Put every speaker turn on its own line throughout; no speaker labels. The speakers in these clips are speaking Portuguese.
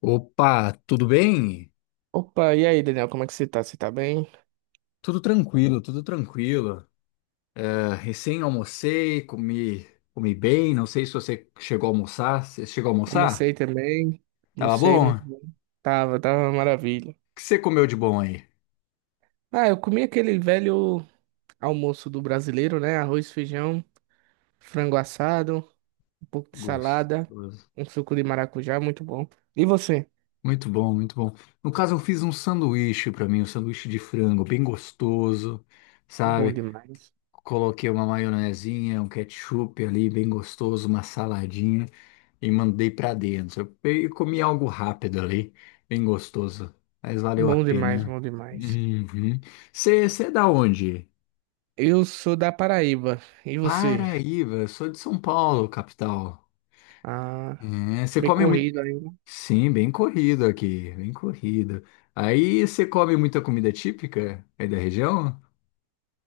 Opa, tudo bem?
Opa, e aí, Daniel, como é que você tá? Você tá bem?
Tudo tranquilo, tudo tranquilo. Ah, recém almocei, comi bem. Não sei se você chegou a almoçar. Você chegou a almoçar?
Almocei também.
Tava
Almocei
bom? O
muito bem. Tava uma maravilha.
que você comeu de bom aí?
Ah, eu comi aquele velho almoço do brasileiro, né? Arroz, feijão, frango assado, um pouco de salada,
Gostoso.
um suco de maracujá, muito bom. E você?
Muito bom, muito bom. No caso, eu fiz um sanduíche pra mim, um sanduíche de frango, bem gostoso,
Bom
sabe?
demais.
Coloquei uma maionezinha, um ketchup ali, bem gostoso, uma saladinha, e mandei para dentro. Eu comi algo rápido ali, bem gostoso, mas valeu a
Bom demais,
pena.
bom demais.
Uhum. Você é da onde?
Eu sou da Paraíba. E você?
Paraíba, eu sou de São Paulo, capital.
Ah,
É, você
bem
come muito.
corrido ainda.
Sim, bem corrido aqui, bem corrido. Aí você come muita comida típica aí da região?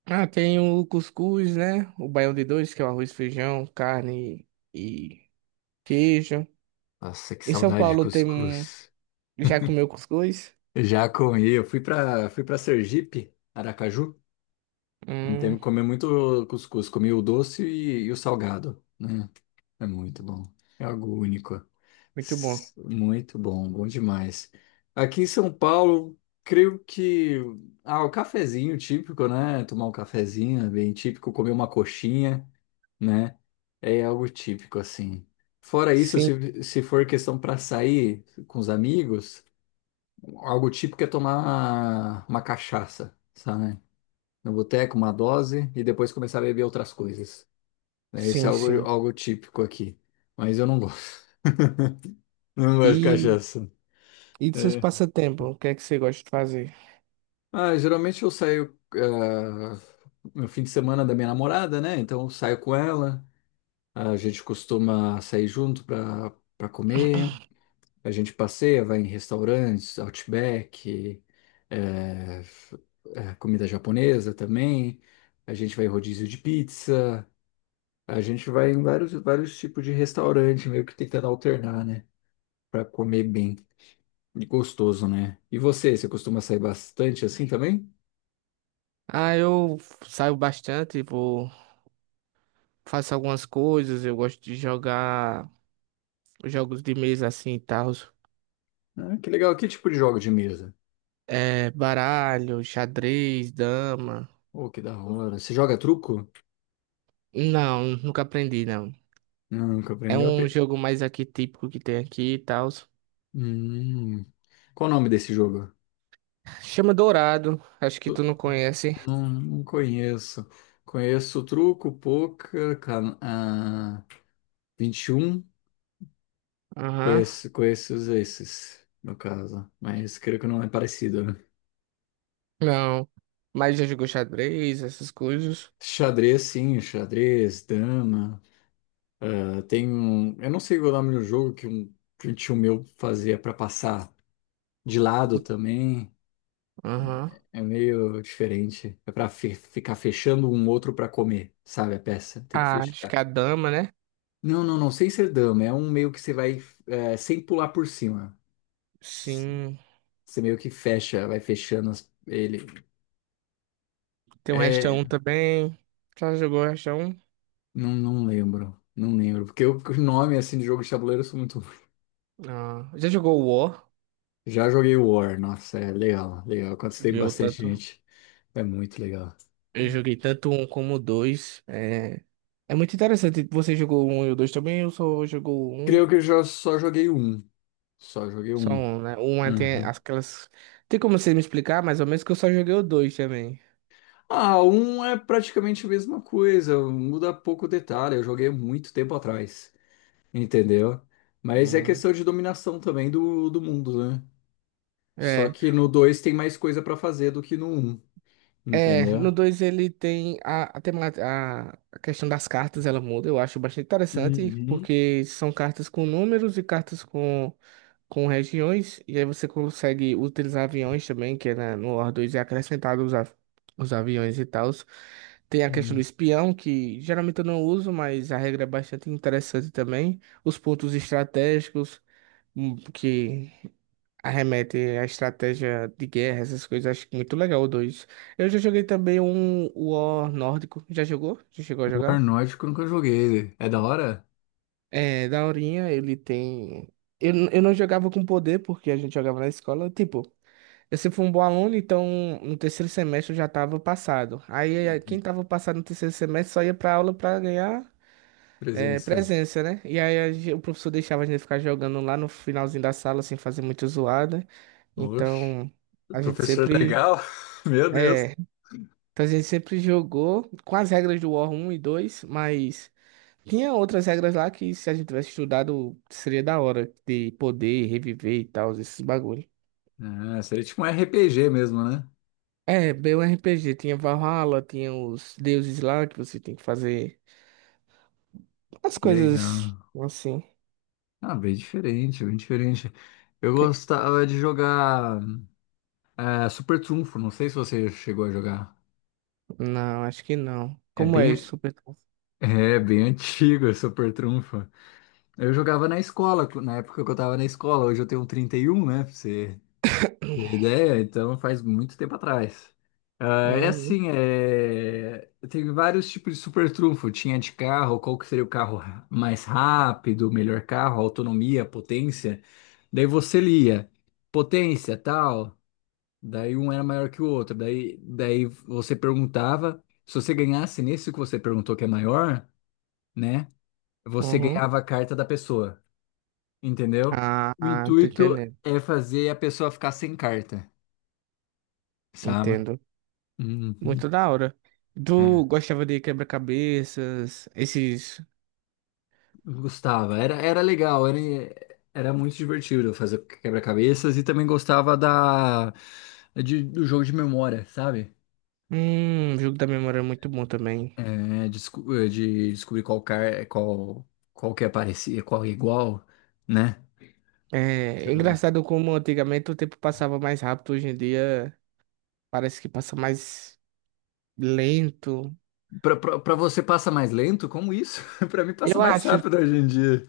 Ah, tem o cuscuz, né? O baião de dois, que é o arroz, feijão, carne e queijo.
Nossa, que
Em São
saudade de
Paulo tem um.
cuscuz.
Já comeu cuscuz?
Já comi, eu fui para Sergipe, Aracaju. Não teve
Hum,
que comer muito cuscuz, comi o doce e o salgado, né? É muito bom. É algo único.
muito bom.
Muito bom, bom demais. Aqui em São Paulo, creio que o cafezinho típico, né? Tomar um cafezinho é bem típico, comer uma coxinha, né? É algo típico assim. Fora isso,
Sim,
se for questão para sair com os amigos, algo típico é tomar uma cachaça, sabe? No boteco, uma dose e depois começar a beber outras coisas, né? Isso é
sim,
algo,
sim.
algo típico aqui, mas eu não gosto. Não gosto de
E,
cachaça.
e dos seus
É.
passatempos, o que é que você gosta de fazer?
Ah, geralmente eu saio no fim de semana da minha namorada, né? Então eu saio com ela, a gente costuma sair junto pra comer, a gente passeia, vai em restaurantes, Outback, é, f- comida japonesa também, a gente vai em rodízio de pizza, a gente vai em vários tipos de restaurante, meio que tentando alternar, né? Pra comer bem e gostoso, né? E você costuma sair bastante assim também?
Ah, eu saio bastante, vou, faço algumas coisas, eu gosto de jogar jogos de mesa assim e tal.
Ah, que legal. Que tipo de jogo de mesa?
É, baralho, xadrez, dama.
Oh, que da hora. Você joga truco?
Não, nunca aprendi, não.
Não, nunca
É
aprendeu a
um
pe...
jogo mais aqui típico que tem aqui e tal.
Hum. Qual o nome desse jogo?
Chama Dourado, acho que
Eu
tu não conhece.
Não, não conheço. Conheço truco, poker, 21.
Aham.
Conheço esses, no caso. Mas creio que não é parecido, né?
Não. Mas já jogou xadrez, essas coisas.
Xadrez, sim. Xadrez, dama. Ah, tem um... Eu não sei o nome do jogo que um tio meu fazia para passar de lado
O-
também.
Aham.
É meio diferente. É pra ficar fechando um outro pra comer, sabe? A peça. Tem que
Ah, acho que
fechar.
a dama, né?
Não, não, não. Sem ser dama. É um meio que você
Sim.
vai sem pular por cima. S-
Sim.
Você meio que fecha, vai fechando ele.
Tem um Resta
É.
um também. Já jogou o Resta um?
Não, não lembro. Não lembro. Porque o nome assim de jogo de tabuleiro eu sou muito ruim.
Ah, já jogou o War?
Já joguei War. Nossa, é legal, legal. Quando você tem
Joguei o
bastante
tanto.
gente, é muito legal.
Eu joguei tanto um como o dois. É, é muito interessante. Você jogou o um e o dois também? Eu só jogou o um.
Creio que eu já só joguei um. Só joguei
Só
um.
um, né? Tem
Uhum.
aquelas. Tem como você me explicar mais ou menos? Que eu só joguei o dois também.
Ah, um é praticamente a mesma coisa, muda pouco detalhe. Eu joguei muito tempo atrás, entendeu? Mas é
Hum.
questão de dominação também do mundo, né? Só
É.
que no 2 tem mais coisa pra fazer do que no um,
É, no
entendeu?
2 ele tem a, tema- a questão das cartas, ela muda, eu acho bastante interessante,
Uhum.
porque são cartas com números e cartas com regiões, e aí você consegue utilizar aviões também, que é no War dois é acrescentado os aviões e tal. Tem a questão do
Uhum.
espião, que geralmente eu não uso, mas a regra é bastante interessante também. Os pontos estratégicos, que arremete à estratégia de guerra, essas coisas, acho que muito legal o dois. Eu já joguei também um War nórdico. Já jogou? Já chegou a
War
jogar?
Nórdico eu nunca joguei. É da hora?
É, daorinha, ele tem. Eu não jogava com poder, porque a gente jogava na escola. Tipo, eu sempre fui um bom aluno, então no terceiro semestre eu já tava passado. Aí quem
Uhum.
tava passado no terceiro semestre só ia pra aula pra ganhar
Presença.
presença, né? E aí o professor deixava a gente ficar jogando lá no finalzinho da sala, sem fazer muita zoada.
Oxe,
Então a gente
professor
sempre.
legal. Meu Deus.
É, então a gente sempre jogou com as regras do War 1 e 2, mas tinha outras regras lá que, se a gente tivesse estudado, seria da hora de poder reviver e tal, esses bagulho.
Ah, seria tipo um RPG mesmo, né?
É, bem um RPG, tinha Valhalla, tinha os deuses lá que você tem que fazer as
Que
coisas
legal.
assim.
Ah, bem diferente, bem diferente. Eu
Que-
gostava de jogar Super Trunfo, não sei se você chegou a jogar.
Não, acho que não.
É
Como é isso,
bem,
super?
é bem antigo esse Super Trunfo. Eu jogava na escola, na época que eu tava na escola, hoje eu tenho 31, né? pra você tem ideia? Então faz muito tempo atrás. Ah, é
Uhum,
assim, tem vários tipos de super trunfo. Tinha de carro, qual que seria o carro mais rápido, melhor carro, autonomia, potência. Daí você lia, potência, tal. Daí um era maior que o outro. Daí você perguntava, se você ganhasse nesse que você perguntou que é maior, né? Você
uhum.
ganhava a carta da pessoa, entendeu?
Ah,
O
ah, tô
intuito
entendendo.
é fazer a pessoa ficar sem carta, sabe?
Entendo.
Uhum.
Muito da hora.
É.
Tu gostava de quebra-cabeças, esses?
Eu gostava, era legal, era muito divertido fazer quebra-cabeças e também gostava do jogo de memória, sabe?
O jogo da memória é muito bom também.
É, de descobrir qual que aparecia, qual é igual, né?
É, é
Ah.
engraçado como antigamente o tempo passava mais rápido, hoje em dia parece que passa mais lento.
Pra você passa mais lento, como isso? Pra mim passa
Eu
mais
acho,
rápido hoje em dia.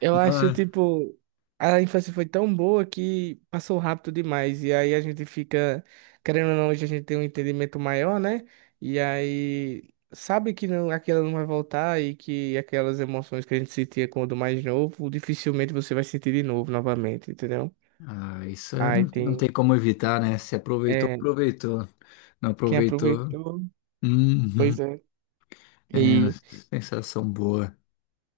eu acho,
Ah,
tipo, a infância foi tão boa que passou rápido demais. E aí a gente fica, querendo ou não, hoje a gente tem um entendimento maior, né? E aí sabe que não, aquela não vai voltar, e que aquelas emoções que a gente sentia quando mais novo, dificilmente você vai sentir de novo, novamente, entendeu?
ah, isso
Aí
não, não tem
tem.
como evitar, né? Se aproveitou,
é,
aproveitou. Não
Quem
aproveitou.
aproveitou, pois
Uhum.
é.
É,
E,
sensação boa.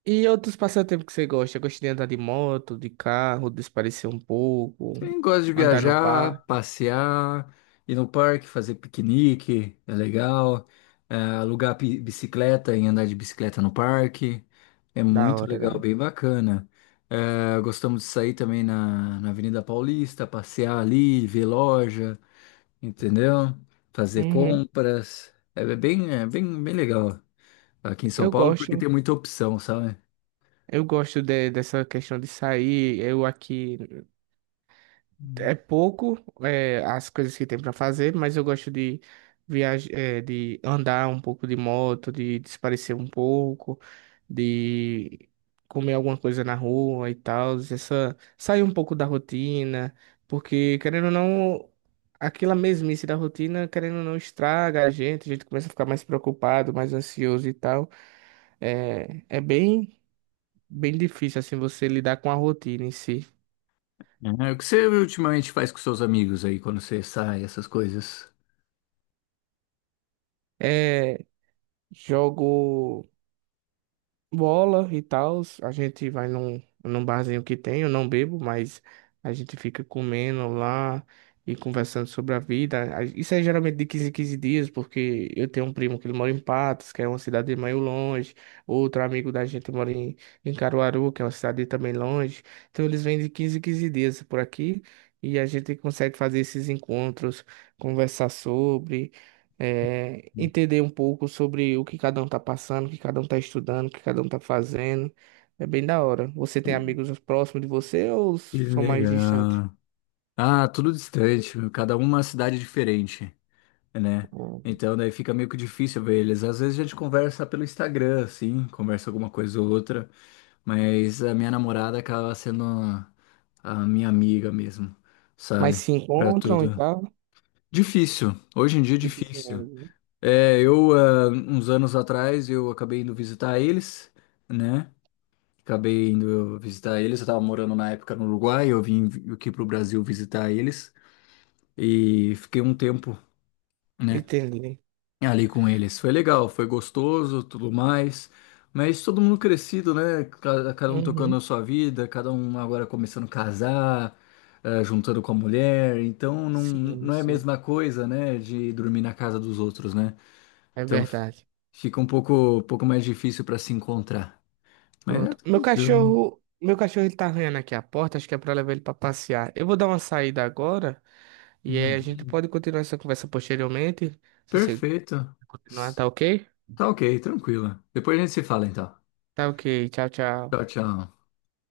e outros passatempos que você gosta? Gosta de andar de moto, de carro, desaparecer um pouco,
Quem gosta de
andar no par,
viajar, passear, ir no parque, fazer piquenique, é legal. É, alugar bicicleta e andar de bicicleta no parque, é
da
muito
hora,
legal,
né?
bem bacana. É, gostamos de sair também na Avenida Paulista, passear ali, ver loja, entendeu? Fazer
Uhum.
compras. É bem, bem legal aqui em São
Eu
Paulo porque
gosto,
tem muita opção, sabe?
eu gosto de- dessa questão de sair. Eu aqui. É pouco, é, as coisas que tem pra fazer, mas eu gosto de viajar, de andar um pouco de moto, de desaparecer um pouco, de comer alguma coisa na rua e tal, essa sair um pouco da rotina, porque, querendo ou não, aquela mesmice da rotina, querendo ou não, estraga a gente começa a ficar mais preocupado, mais ansioso e tal. É bem difícil assim você lidar com a rotina em si.
É, o que você ultimamente faz com seus amigos aí quando você sai, essas coisas?
É, jogo bola e tal. A gente vai num barzinho que tem, eu não bebo, mas a gente fica comendo lá e conversando sobre a vida. Isso é geralmente de 15 em quinze dias, porque eu tenho um primo que ele mora em Patos, que é uma cidade meio longe. Outro amigo da gente mora em Caruaru, que é uma cidade também longe. Então eles vêm de 15 em quinze dias por aqui. E a gente consegue fazer esses encontros, conversar sobre entender um pouco sobre o que cada um tá passando, o que cada um tá estudando, o que cada um tá fazendo. É bem da hora. Você tem amigos próximos de você ou
Que
são mais distantes?
legal. Ah, tudo distante, meu, cada um uma cidade diferente, né?
Ou-
Então daí fica meio que difícil ver eles. Às vezes a gente conversa pelo Instagram, assim, conversa alguma coisa ou outra, mas a minha namorada acaba sendo a minha amiga mesmo,
Mas
sabe?
se
Pra
encontram e
tudo.
tal?
Difícil, hoje em dia é difícil.
Dificilmente, né?
É, uns anos atrás, eu acabei indo visitar eles, né? Acabei indo visitar eles. Eu estava morando na época no Uruguai, eu vim aqui pro Brasil visitar eles e fiquei um tempo, né,
Entendi.
ali com eles. Foi legal, foi gostoso, tudo mais. Mas todo mundo crescido, né? Cada um tocando
Uhum.
a sua vida, cada um agora começando a casar, juntando com a mulher. Então não,
Sim,
não é a
sim.
mesma coisa, né, de dormir na casa dos outros, né?
É
Então
verdade.
fica um pouco mais difícil para se encontrar. Mas é
Pronto. Meu
tranquilo.
cachorro, meu cachorro ele tá arranhando aqui a porta, acho que é pra levar ele pra passear. Eu vou dar uma saída agora e aí a gente
Uhum.
pode continuar essa conversa posteriormente. Se você
Perfeito.
continuar, tá ok?
Tá ok, tranquilo. Depois a gente se fala então.
Tá ok. Tchau,
Tchau,
tchau.
tchau.